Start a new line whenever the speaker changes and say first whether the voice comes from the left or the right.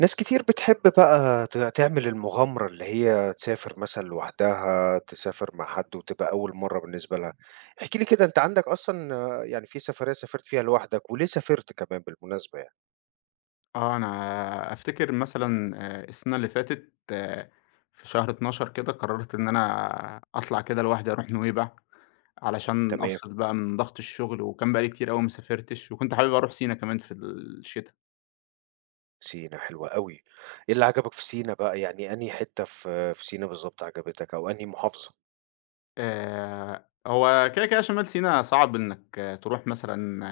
right: ناس كتير بتحب بقى تعمل المغامرة اللي هي تسافر مثلًا لوحدها، تسافر مع حد وتبقى أول مرّة بالنسبة لها. احكِ لي كده أنت عندك أصلًا يعني في سفرية سافرت فيها لوحدك، وليه سافرت كمان بالمناسبة يعني؟
left: آه، أنا أفتكر مثلًا السنة اللي فاتت في شهر 12 كده قررت إن أنا أطلع كده لوحدي أروح نويبع، علشان
right: تمام،
left: أفصل بقى من ضغط الشغل، وكان بقى لي كتير أوي ما سافرتش، وكنت حابب أروح سينا كمان في الشتا.
right: سينا حلوة أوي. إيه اللي عجبك في سينا بقى، يعني أنهي حتة في سينا بالضبط عجبتك أو أنهي محافظة؟
left: هو كده، كده شمال سينا صعب إنك تروح مثلًا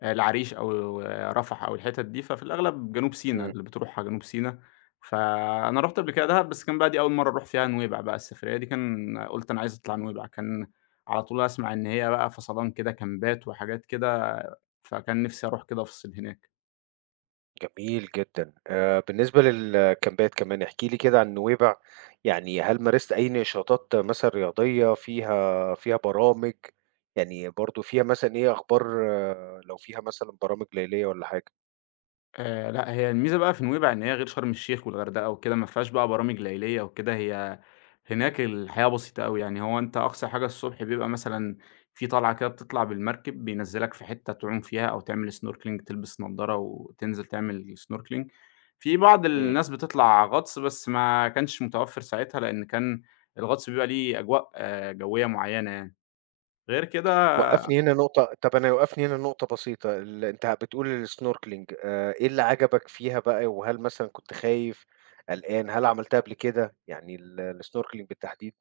left: العريش أو رفح أو الحتت دي، ففي الأغلب جنوب سينا،
right: إمم.
left: اللي بتروحها جنوب سينا. فأنا رُحت قبل كده دهب، بس كان بقى دي أول مرّة أروح فيها نويبع بقى، السفرية دي كان قُلت أنا عايز أطلع نويبع، كان على طول أسمع إن هي بقى فصلان كده كامبات وحاجات كده، فكان نِفْسي أروح كده أفصل هناك.
right: جميل جدًا. بالنسبة للكامبات كمان، احكي لي كده عن نويبع، يعني هل مارست أي نشاطات مثلًا رياضية فيها برامج، يعني برضه فيها مثلًا إيه أخبار آه، لو فيها مثلًا برامج ليلية والّا حاجة؟
left: لأ، هي الميزة بقى في نويبع إن هي غير شرم الشيخ والغردقة وكده، ما فيهاش بقى برامج ليلية وكده، هي هناك الحياة بسيطة أوي، يعني هو أنت أقصى حاجة الصبح بيبقى مثلًا في طلعة كده بتطلع بالمركب، بينزّلك في حتة تعوم فيها أو تعمل snorkeling تلبس نضارة وتنزل تعمل snorkeling. في بعض
right: إمم.
left: الناس بتطلع غطس، بس ما كانش متوفر ساعتها، لأن كان الغطس بيبقى ليه أجواء جوية معينة يعني. غير كده
right: وقّفني هنا نقطة طَب أنا وقّفني هنا نقطة بسيطة، أنت بتقول الsnorkeling، إيه اللي عجبك فيها بقى، وهل مثلًا كنت خايف، قلقان، هل عملتها قبل كده، يعني الsnorkeling بالتحديد؟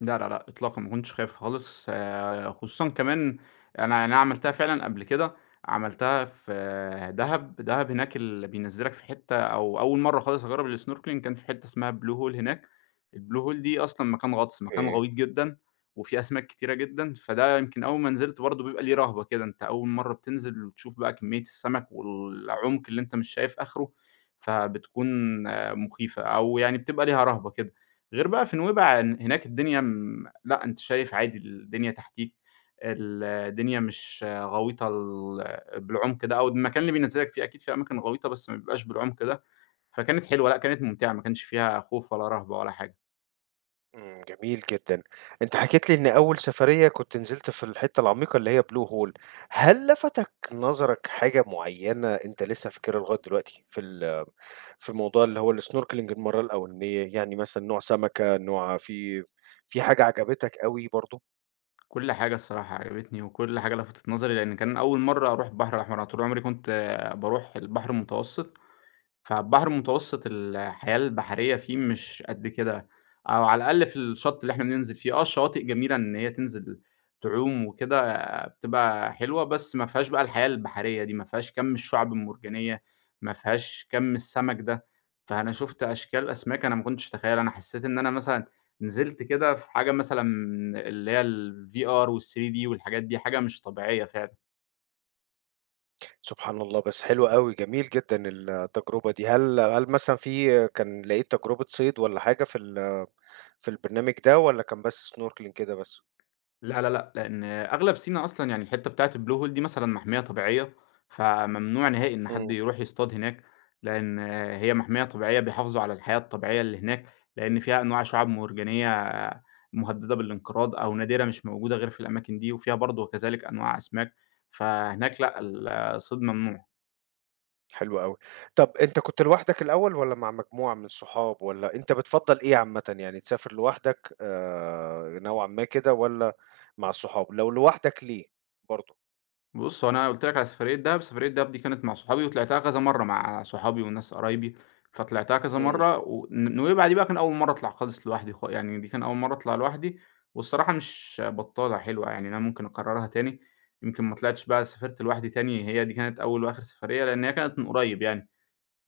left: لا، لا، لأ، إطلاقًا ما كنتش خايف خالص خصوصًا كمان أنا عملتها فعلًا قبل كده، عملتها في دهب، دهب هناك بينزّلك في حتّة أو أول مرّة خالص أجرّب الsnorkeling كان في حتّة اسمها blue hole هناك، الblue hole دي أصلًا مكان غطس، مكان
right: أوكي.
left: غويط جدًا وفيه أسماك كتيرة جدًا، فده يمكن أول ما نزلت برضه بيبقى ليه رهبة كده، أنت أول مرّة بتنزل وتشوف بقى كمية السمك والعمق اللي أنت مش شايف آخره، فبتكون مخيفة أو يعني بتبقى ليها رهبة كده. غير بقى في نويبع إن هناك الدنيا لأ، أنت شايف عادي الدنيا تحتيك، الدنيا مش غويطة بالعمق ده، أو المكان اللي بينزّلك فيه أكيد في أماكن غويطة بس ما بيبقاش بالعمق ده، فكانت حلوة لأ، كانت ممتعة ما كانش فيها خوف ولا رهبة ولا حاجة.
right: إمم، جميل جدًا. أنت حكيت لي إن أول سفرية كنت نزلت في الحتة العميقة اللي هي blue hole. هل لفتك نظرك حاجة معيّنة أنت لسه فاكرها لغاية دلوقتي في موضوع اللي هو الsnorkeling المرّة الأولانية؟ يعني مثلًا نوع سمكة، نوع في حاجة عجبتك أوي برضه؟
left: كل حاجة الصراحة عجبتني، وكل حاجة لفتت نظري، لأن كان أول مرّة أروح البحر الأحمر، أنا طول عمري كنت باروح البحر المتوسط. فالبحر المتوسط الحياة البحرية فيه مش قد كده، أو على الأقل في الشط اللي إحنا بننزل فيه، آه الشواطئ جميلة إن هي تنزل تعوم وكده آه، بتبقى حلوة، بس ما فيهاش بقى الحياة البحرية دي، ما فيهاش كم الشعب المرجانية، ما فيهاش كم السمك ده، فأنا شُفت أشكال أسماك أنا ما كنتش أتخيّلها، أنا حسّيت إن أنا مثلًا نزلت كده في حاجة مثلًا اللي هي الVR والThreeD والحاجات دي، حاجة مش طبيعية فعلًا.
right: سبحان الله، بس حلو أوي، جميل جدًا التجربة دي. هل مثلًا في كان لقيت تجربة صيد والّا حاجة في البرنامج ده والّا كان بس snorkeling كده بس؟
left: لا، لا، لأ، لأن أغلب سينا أصلًا يعني الحتّة بتاعة الblue hole دي مثلًا محمية طبيعية، فممنوع نهائي إن حد
right: إمم.
left: يروح يصطاد هناك، لأن هي محمية طبيعية بيحافظوا على الحياة الطبيعية اللي هناك، لأن فيها أنواع شُعاب مرجانية مهددة بالانقراض أو نادرة مش موجودة غير في الأماكن دي، وفيها برضه كذلك أنواع أسماك، فهناك لأ، الصيد ممنوع.
right: حلو أوي. طب أنت كنت لوحدك الأول والّا مع مجموعة من الصحاب والّا أنت بتفضّل إيه عامةً، يعني تسافر لوحدك نوعًا ما كده والّا مع الصحاب؟ لو لوحدك ليه برضه؟
left: بُص، هو أنا قُلت لك على سفرية دهب، سفرية دهب دي كانت مع صحابي وطلعتها كذا مرّة مع صحابي وناس قرايبي، فطلعتها كذا
right: إمم،
left: مرّة نويبع دي بقى كان أول مرّة أطلع خالص لوحدي يعني دي كان أول مرّة أطلع لوحدي، والصراحة مش بطّالة حلوة يعني أنا ممكن أكررها تاني، يمكن ما طلعتش بقى سافرت لوحدي تاني، هي دي كانت أول وآخر سفرية لأن هي كانت من قريب يعني.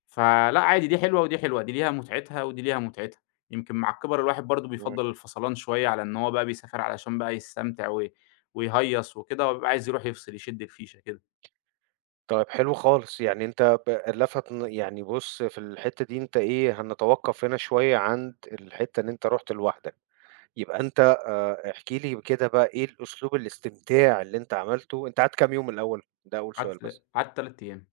left: فلأ عادي دي حلوة ودي حلوة، دي ليها متعتها ودي ليها متعتها، يمكن مع الكِبَر الواحد برضه
right: إمم.
left: بيفضّل الفصلان شوية على إن هو بقى بيسافر علشان بقى يستمتع ويهيّص وكده، وبيبقى عايز يروح يفصل يشد الفيشة كده،
right: طيب حلو خالص، يعني أنت ب لفت ن يعني بُص في الحتّة دي أنت إيه، هنتوقّف هنا شوية عند الحتّة إن أنت رُحت لوحدك. يبقى أنت احكِ لي كده بقى إيه الأسلوب الاستمتاع اللي أنت عملته، أنت قعدت كام يوم الأول؟ ده أول سؤال بس.
left: قعدت 3 أيام.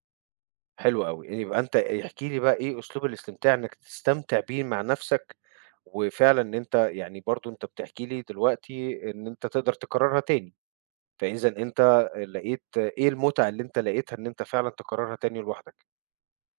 right: حلو أوي، يبقى أنت احكِ لي بقى إيه أسلوب الاستمتاع إنك تستمتع بيه مع نَفْسك، وفعلًا إن أنت يعني برضه أنت بتحكي لي دلوقتي إن أنت تقدر تكررها تاني، فإذًا أنت لقيت إيه المتعة اللي أنت لقيتها إن أنت فعلًا تكررها تاني لوحدك؟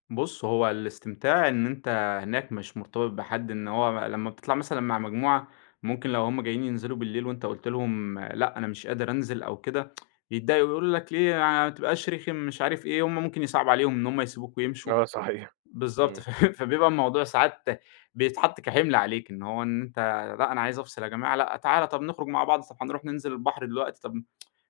left: بُص، هو الاستمتاع إن أنت هناك مش مرتبط بحد، إن هو لمّا بتطلع مثلًا مع مجموعة ممكن لو هُم جايين ينزلوا بالليل وأنت قُلت لهم لأ أنا مش قادر أنزل أو كده، يتضايقوا يقولوا لك ليه ما تبقاش رخم مش عارف إيه، هُم ممكن يصعب عليهم إن هُم يسيبوك ويمشوا.
right: آه صحيح.
left: بالضبط،
right: إمم،
left: فبيبقى الموضوع ساعات بيتحط كحِمل عليك، إن هو إن أنت لأ، أنا عايز أفصل يا جماعة، لأ، تعالَ طَب نخرج مع بعض، طَب هنروح ننزل البحر دلوقتي، طَب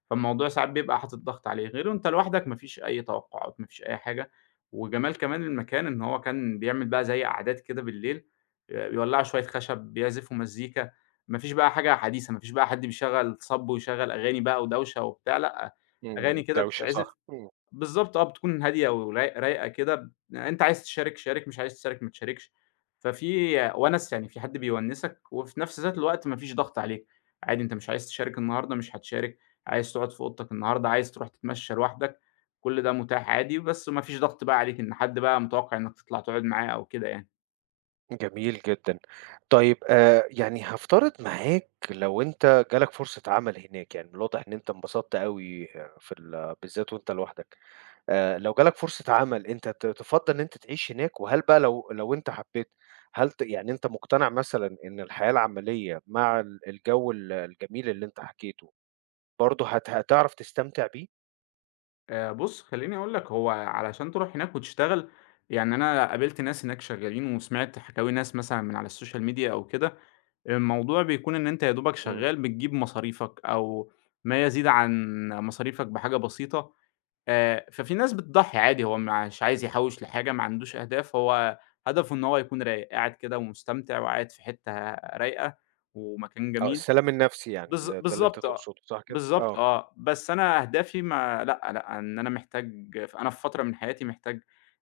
left: فالموضوع ساعات بيبقى حاطط ضغط عليه، غير وأنت لوحدك ما فيش أي توقُّعات، ما فيش أي حاجة، وجمال كمان المكان إن هو كان بيعمل بقى زي قعدات كده بالليل، بيولّعوا شوية خشب، بيعزفوا مزيكا، ما فيش بقى حاجة حديثة، ما فيش بقى حد بيشغّل صَب ويشغّل أغاني بقى ودوشة وبتاع، لأ،
right: إمم،
left: أغاني كده
right: الدوشة
left: بتتعزف
right: صح، إمم،
left: بالضبط بتكون هادية وراي رايقة كده أنت عايز تشارك شارك، مش عايز تشارك ما تشاركش، ففي ونَس يعني في حد بيونِّسك وفي نفس ذات الوقت ما فيش ضغط عليك، عادي أنت مش عايز تشارك النهارده مش هتشارك، عايز تقعد في أوضتك النهارده، عايز تروح تتمشى لوحدك، كل ده متاح عادي، بس ما فيش ضغط بقى عليك إن حد بقى متوقع إنك تطلع تقعد معاه أو كده يعني.
right: جميل جدًا. طيب يعني هافترض معاك لو أنت جالك فرصة عمل هناك، يعني الواضح إن أنت انبسطت أوي في ال بالذات وأنت لوحدك. لو جالك فرصة عمل أنت تفضّل إن أنت تعيش هناك؟ وهل بقى لو أنت حبّيت، هل يعني أنت مقتنع مثلًا إن الحياة العملية مع الجو الجميل اللي أنت حكيته، برضه هتعرف تستمتع بيه؟
left: بُص خلّيني أقول لك هو علشان تروح هناك وتشتغل، يعني أنا قابلت ناس هناك شغالين وسمعت حكاوي ناس مثلًا من على السوشيال ميديا أو كده الموضوع بيكون إن أنت يا دوبك
right: إمم،
left: شغال بتجيب مصاريفك أو ما يزيد عن مصاريفك بحاجة بسيطة، ففي ناس بتضحّي عادي هو مش عايز يحوّش لحاجة، ما عندوش أهداف، هو هدفه إن هو يكون رايق، قاعد كده ومستمتع وقاعد في حتة رايقة ومكان
right: آه،
left: جميل.
right: السلام النفسي يعني ده اللي أنت
left: بالضبط آه،
right: تقصده صح كده؟
left: بالضبط
right: آه،
left: آه، بس أنا أهدافي ما لأ، لأ، إن أنا محتاج أنا في فترة من حياتي محتاج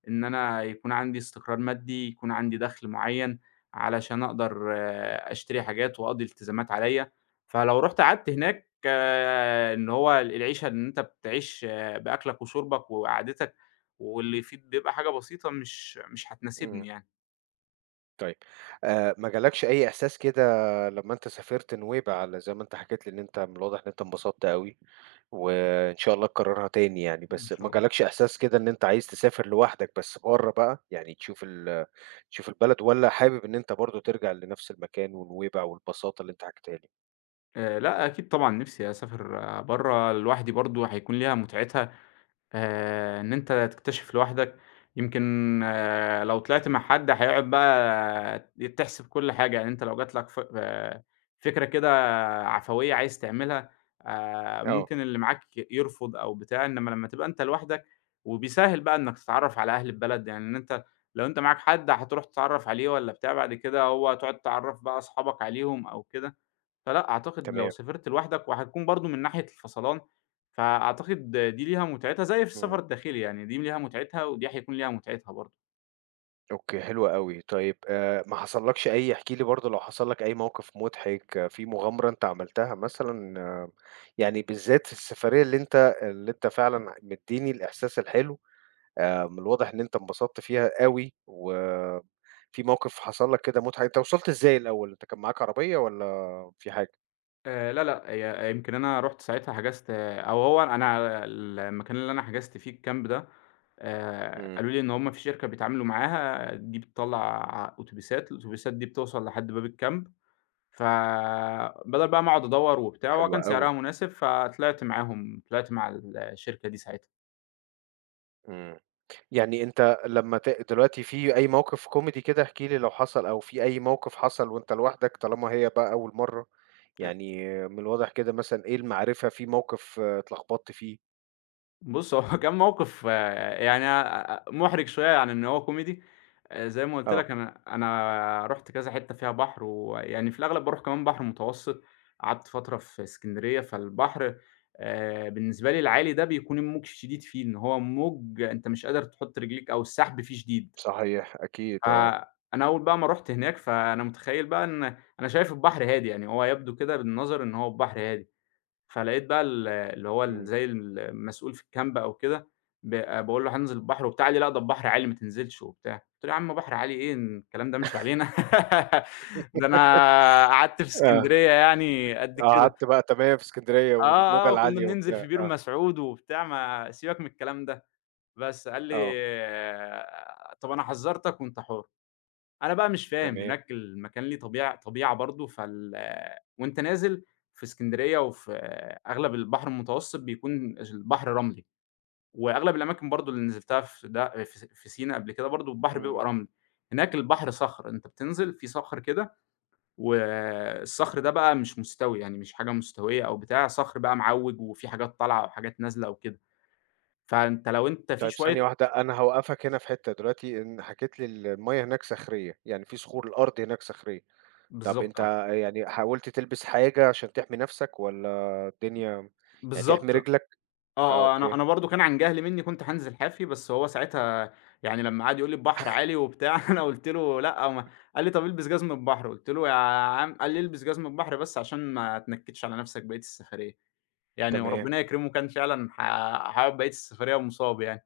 left: إن أنا يكون عندي استقرار مادي، يكون عندي دخل معيّن، علشان أقدر أشتري حاجات وأقضي التزامات عليَّ، فلو رُحت قعدت هناك إن هو العيشة إن أنت بتعيش بأكلك وشربك وقعدتك، واللي يفيد بيبقى حاجة بسيطة مش
right: إمم،
left: هتناسبني يعني.
right: طيب ما جالكش أي إحساس كده لمّا أنت سافرت نويبع، على زي ما أنت حكيت لي إن أنت من الواضح إن أنت انبسطت أوي؟ وإن شاء الله تكررها تاني يعني،
left: إن
right: بس
left: شاء
right: ما
left: الله.
right: جالكش إحساس كده إن أنت عايز تسافر لوحدك بس برّه بقى، يعني تشوف تشوف البلد، والّا حابب إن أنت برضه ترجع لنفس المكان ونويبع والبساطة اللي أنت حكيتها لي؟
left: لأ، أكيد طبعًا نِفْسي أسافر برّه لوحدي برضه هيكون ليها متعتها. إن أنت تكتشف لوحدك، يمكن لو طلعت مع حد هيقعد بقى تحسب كل حاجة، يعني أنت لو جات لك ف آه، فكرة كده عفوية عايز تعملها،
right: آه،
left: ممكن اللي معاك يرفض أو بتاع، إنما لمّا تبقى أنت لوحدك وبيسهّل بقى إنك تتعرّف على أهل البلد، يعني إن أنت لو أنت معاك حد هتروح تتعرّف عليه والّا بتاع، بعد كده هو تقعد تعرّف بقى أصحابك عليهم أو كده. فلأ، أعتقد لو
right: تمام،
left: سافرت لوحدك وهتكون برضه من ناحية الفصلان، فأعتقد دي ليها متعتها زي في
right: إمم،
left: السفر الداخلي يعني، دي ليها متعتها ودي هيكون ليها متعتها برضه.
right: أوكي حلو أوي، طيب ما حصلكش أي، احكِ لي برضه لو حصل لك أي موقف مضحك آه، في مغامرة أنت عملتها مثلًا، آه، يعني بالذات في السفرية اللي أنت فعلًا مدّيني الإحساس الحلو؟ من الواضح إن أنت انبسطت فيها أوي، وفي موقف حصل لك كده مُضحك، أنت وصلت إزاي الأول، أنت كان معاك عربية والّا في حاجة؟
left: لا، لأ، هي يمكن أنا رُحت ساعتها حجزت أو هو أنا المكان اللي أنا حجزت فيه الcamp ده،
right: إمم،
left: قالوا لي إن هم في شركة بيتعاملوا معاها دي بتطلّع أوتوبيسات، الأوتوبيسات دي بتوصل لحد باب الcamp، فبدل بقى ما أقعد أدوّر وبتاع، هو
right: حلو
left: كان سعرها
right: أوي،
left: مناسب فطلعت معاهم، طلعت مع الشركة دي ساعتها.
right: إمم، يعني أنت لمّا دلوقتي في أي موقف كوميدي كده احكِ لي لو حصل، أو في أي موقف حصل وأنت لوحدك طالما هي بقى أول مرّة، يعني من الواضح كده مثلًا إيه المعرفة في موقف آه، اتلخبطت فيه؟
left: بُص، هو كان موقف يعني أ أ مُحرِج شوية عن إن هو كوميدي، زي ما قُلت
right: آه،
left: لك أنا رُحت كذا حتّة فيها بحر، ويعني في الأغلب باروح كمان بحر متوسّط، قعدت فترة في إسكندرية، فالبحر بالنسبة لي العالي ده بيكون الموج شديد فيه، إن هو موج أنت مش قادر تحُط رجليك أو السحب فيه شديد،
right: صحيح أكيد آه،
left: فأنا أول بقى ما رُحت هناك، فأنا متخيّل بقى إن أنا شايف البحر هادي، يعني هو يبدو كده بالنظر إن هو البحر هادي. فلقيت بقى اللي هو
right: إمم،
left: زي المسؤول في الكامب أو كده ب باقول له: "هانزل البحر" وبتاع، قال لي: "لأ، ده البحر عالي ما تنزلش" وبتاع. قُلت له: "يا عم بحر عالي إيه، الكلام ده مش علينا ده أنا قعدت في
right: آه،
left: إسكندرية يعني قد كده."
right: قعدت بقى تمام في إسكندرية والموجة
left: آه، آه، وكنا
right: العالية
left: بننزل
right: وبتاع،
left: في بير
right: آه،
left: مسعود وبتاع، ما سيبك من الكلام ده. بس قال لي:
right: آه،
left: "طَب أنا حذّرتك وأنت حُر." أنا بقى مش فاهم،
right: تمام.
left: هناك المكان ليه طبيعة برضه، وأنت نازل في إسكندرية وفي أغلب البحر المتوسط بيكون البحر رملي، وأغلب الأماكن برضه اللي نزلتها في ده في سينا قبل كده برضه البحر
right: إمم.
left: بيبقى رملي، هناك البحر صخر، أنت بتنزل في صخر كده والصخر ده بقى مش مستوي، يعني مش حاجة مستوية أو بتاع، صخر بقى معوِّج وفي حاجات طالعة وحاجات نازلة وكده، فأنت لو أنت في
right: طيب ثانية
left: شوية
right: واحدة، أنا هاوقّفك هنا في حتّة دلوقتي، إن حكيت لي المَيّة هناك صخرية، يعني في صخور، الأرض هناك صخرية. طب أنت
left: بالضبط
right: يعني حاولت تلبس حاجة عشان تحمي نَفْسك والّا الدنيا يعني تحمي
left: بالضبط.
right: رجلك؟ آه،
left: آه، آه، أنا
right: أوكي،
left: أنا برضه كان عن جهل منّي كنت هانزل حافي، بس هو ساعتها يعني لمّا قعد يقول لي البحر عالي وبتاع، أنا قُلت له لأ ما قال لي: "طَب البس جزمة البحر." قُلت له: "يا عم" قال لي: "البس جزمة البحر بس عشان ما تنكدش على نَفْسك بقية السفرية." يعني
right: تمام،
left: وربنا يكرمه كان فعلًا هاقعد بقية السفرية مصاب يعني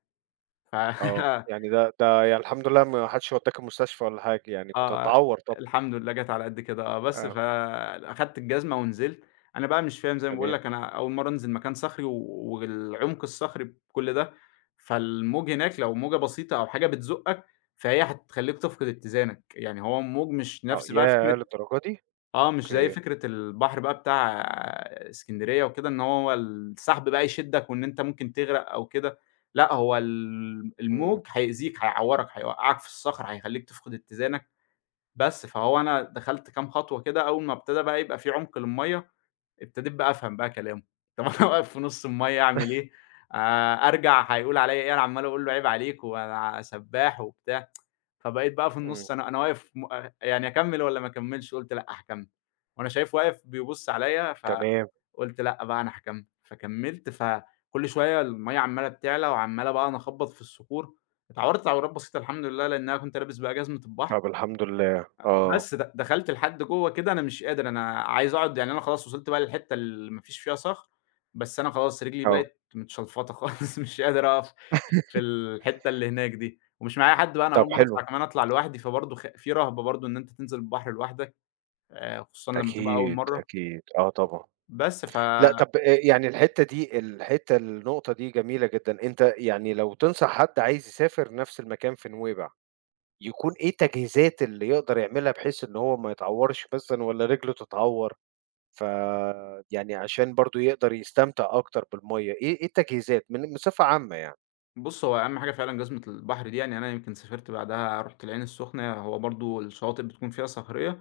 left: ف
right: آه. يعني ده ده يعني الحمد لله ما حدش ودّاك المستشفى ولا حاجة، يعني كنت
left: آه،
right: هتعوّر طبعًا.
left: الحمد لله جات على قد كده بس
right: آه،
left: فأخدت الجزمة ونزلت، أنا بقى مش فاهم زي ما باقول
right: تمام.
left: لك أنا أول مرّة أنزل مكان صخري والعمق الصخري بكل ده، فالموج هناك لو موجة بسيطة أو حاجة بتزُقّك، فهي هتخلّيك تفقد اتزانك، يعني هو الموج مش
right: آه،
left: نفس بقى
right: ياه!
left: فكرة
right: للدرجة دي!
left: مش زي
right: أوكي.
left: فكرة البحر بقى بتاع إسكندرية وكده إن هو السحب بقى يشدّك وإن أنت ممكن تغرق أو كده، لأ هو
right: إمم.
left: الموج هيأذيك، هيعوّرك، هيوقّعك في الصخر، هيخلّيك تفقد اتزانك. بس، فهو أنا دخلت كام خطوة كده، أول ما ابتدى بقى يبقى في عمق للمَيّة، ابتديت بقى أفهم بقى كلامه، طب أنا واقف في نُص المَيّة أعمل إيه، أرجع هيقول عليَّ إيه، أنا عمّال أقول له عيب عليك وأنا سبّاح وبتاع، فبقيت بقى في
right: إمم،
left: النُص أنا واقف م آه، يعني أكمّل والّا ما أكمّلش، قُلت لأ هاكمّل، وأنا شايفه واقف بيبُص عليَّ،
right: تمام.
left: فقُلت لأ بقى أنا هاكمّل، فكمّلت، فكل شوية المَيّة عمّالة بتعلى وعمّالة بقى أنا أخبّط في الصخور، اتعورت تعورات بسيطة الحمد لله، لإن أنا كنت لابس بقى جزمة البحر.
right: طب الحمد لله. آه،
left: بس دخلت لحد جوّه كده أنا مش قادر، أنا عايز أقعد يعني أنا خلاص وصلت بقى للحتة اللي ما فيش فيها صخر، بس أنا خلاص رجلي
right: آه.
left: بقت متشلفطة خالص مش قادر أقف في الحتة اللي هناك دي، ومش معايا حد بقى أنا
right: طب
left: أول مرّة
right: حلو.
left: أطلع كمان أطلع لوحدي، فبرضه في رهبة برضه إن أنت تنزل البحر لوحدك، خصوصًا لمّا تبقى أول
right: أكيد،
left: مرّة،
right: أكيد. آه طبعًا.
left: بس
right: لأ،
left: فبُص
right: طب يعني الحتّة دي الحتّة، النقطة دي جميلة جدًا، أنت يعني لو تنصح حد عايز يسافر نفس المكان في نويبع، يكون إيه التجهيزات اللي يقدر يعملها بحيث إن هو ما يتعورش مثلًا والّا رجله تتعور، ف يعني عشان برضه يقدر يستمتع أكتر بالمَيّة، إيه إيه التجهيزات من بصفة عامة يعني؟
left: هو أهم حاجة فعلًا جزمة البحر دي، يعني أنا يمكن سافرت بعدها رُحت العين السخنة، هو برضه الشواطئ بتكون فيها صخرية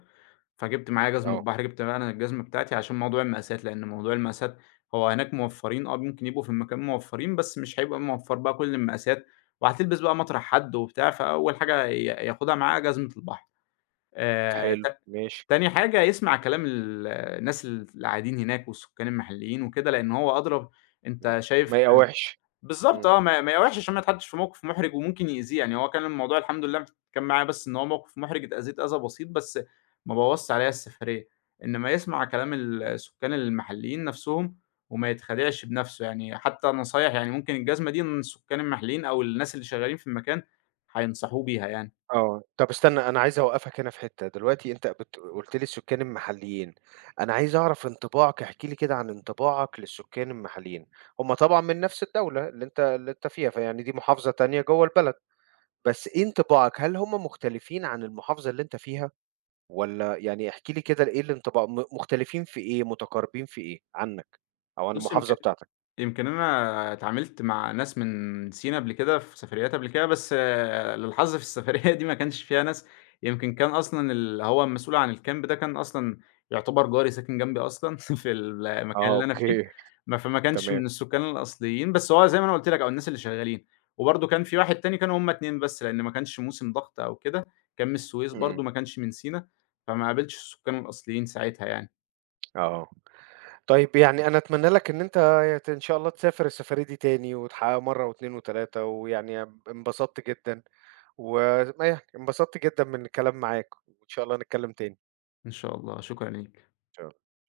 left: فجِبت معايا جزمة
right: آه،
left: بحر، جِبت بقى أنا الجزمة بتاعتي عشان موضوع المقاسات، لإن موضوع المقاسات هو هناك موفّرين ممكن يبقوا في المكان موفّرين، بس مش هيبقى موفّر بقى كل المقاسات، وهتلبس بقى مطرح حد وبتاع، فأول حاجة ياخدها معاه جزمة البحر.
right: حلو،
left: ت
right: ماشي،
left: تاني حاجة يسمع كلام الناس القاعدين هناك والسكان المحليين وكده، لإن هو أدرى أنت
right: إمم،
left: شايف
right: ما يقاوحش،
left: بالضبط
right: إمم،
left: ما يقاوحش عشان ما يتحطش في موقف محرج وممكن يأذيه، يعني هو كان الموضوع الحمد لله كان معايا بس إن هو موقف محرج اتأذيت أذى بسيط، بس ما بوظش عليّا السفرية، إنما يسمع كلام
right: إمم.
left: السكان المحليين نفسهم وما يتخدعش بنفسه، يعني حتى نصايح يعني ممكن الجزمة دي إن السكان المحليين أو الناس اللي شغالين في المكان هينصحوه بيها يعني.
right: آه، طب استنى أنا عايز أوقّفك هنا في حتّة، دلوقتي أنت قُلت لي السكان المحليين، أنا عايز أعرف انطباعك، احكِ لي كده عن انطباعك للسكان المحليين، هُم طبعًا من نفس الدولة اللي أنت اللي أنت فيها، فيعني دي محافظة تانية جوّه البلد، بس إيه انطباعك، هل هُم مختلفين عن المحافظة اللي أنت فيها، والّا يعني احكِ لي كده إيه الانطباع، مختلفين في إيه، متقاربين في إيه عنّك أو عن
left: بُص
right: المحافظة
left: يمكن
right: بتاعتك؟
left: أنا اتعاملت مع ناس من سينا قبل كده في سفريات قبل كده، بس للحظ في السفرية دي ما كانش فيها ناس، يمكن كان أصلًا اللي هو المسؤول عن الكامب ده كان أصلًا يعتبر جاري ساكن جنبي أصلًا في المكان
right: آه،
left: اللي أنا فيه،
right: أوكي،
left: ما فما كانش
right: تمام،
left: من السكان الأصليين، بس هو زي ما أنا قُلت لك أو الناس اللي شغالين، وبرضه كان في واحد تاني كانوا هُم 2 بس، لأن ما كانش موسم ضغط أو كده، كان من السويس
right: إمم،
left: برضه ما كانش من سينا، فما قابلتش السكان الأصليين ساعتها يعني.
right: آه. طيب يعني أنا أتمنى لك إن أنت إن شاء الله تسافر السفرية دي تاني، وتحققها مرة و2 و3 ويعني انبسطت جدًا، و ما يعني انبسطت جدًا من الكلام معاك، وإن شاء الله نتكلم تاني.
left: إن شاء الله، شكرًا ليك.
right: إن شاء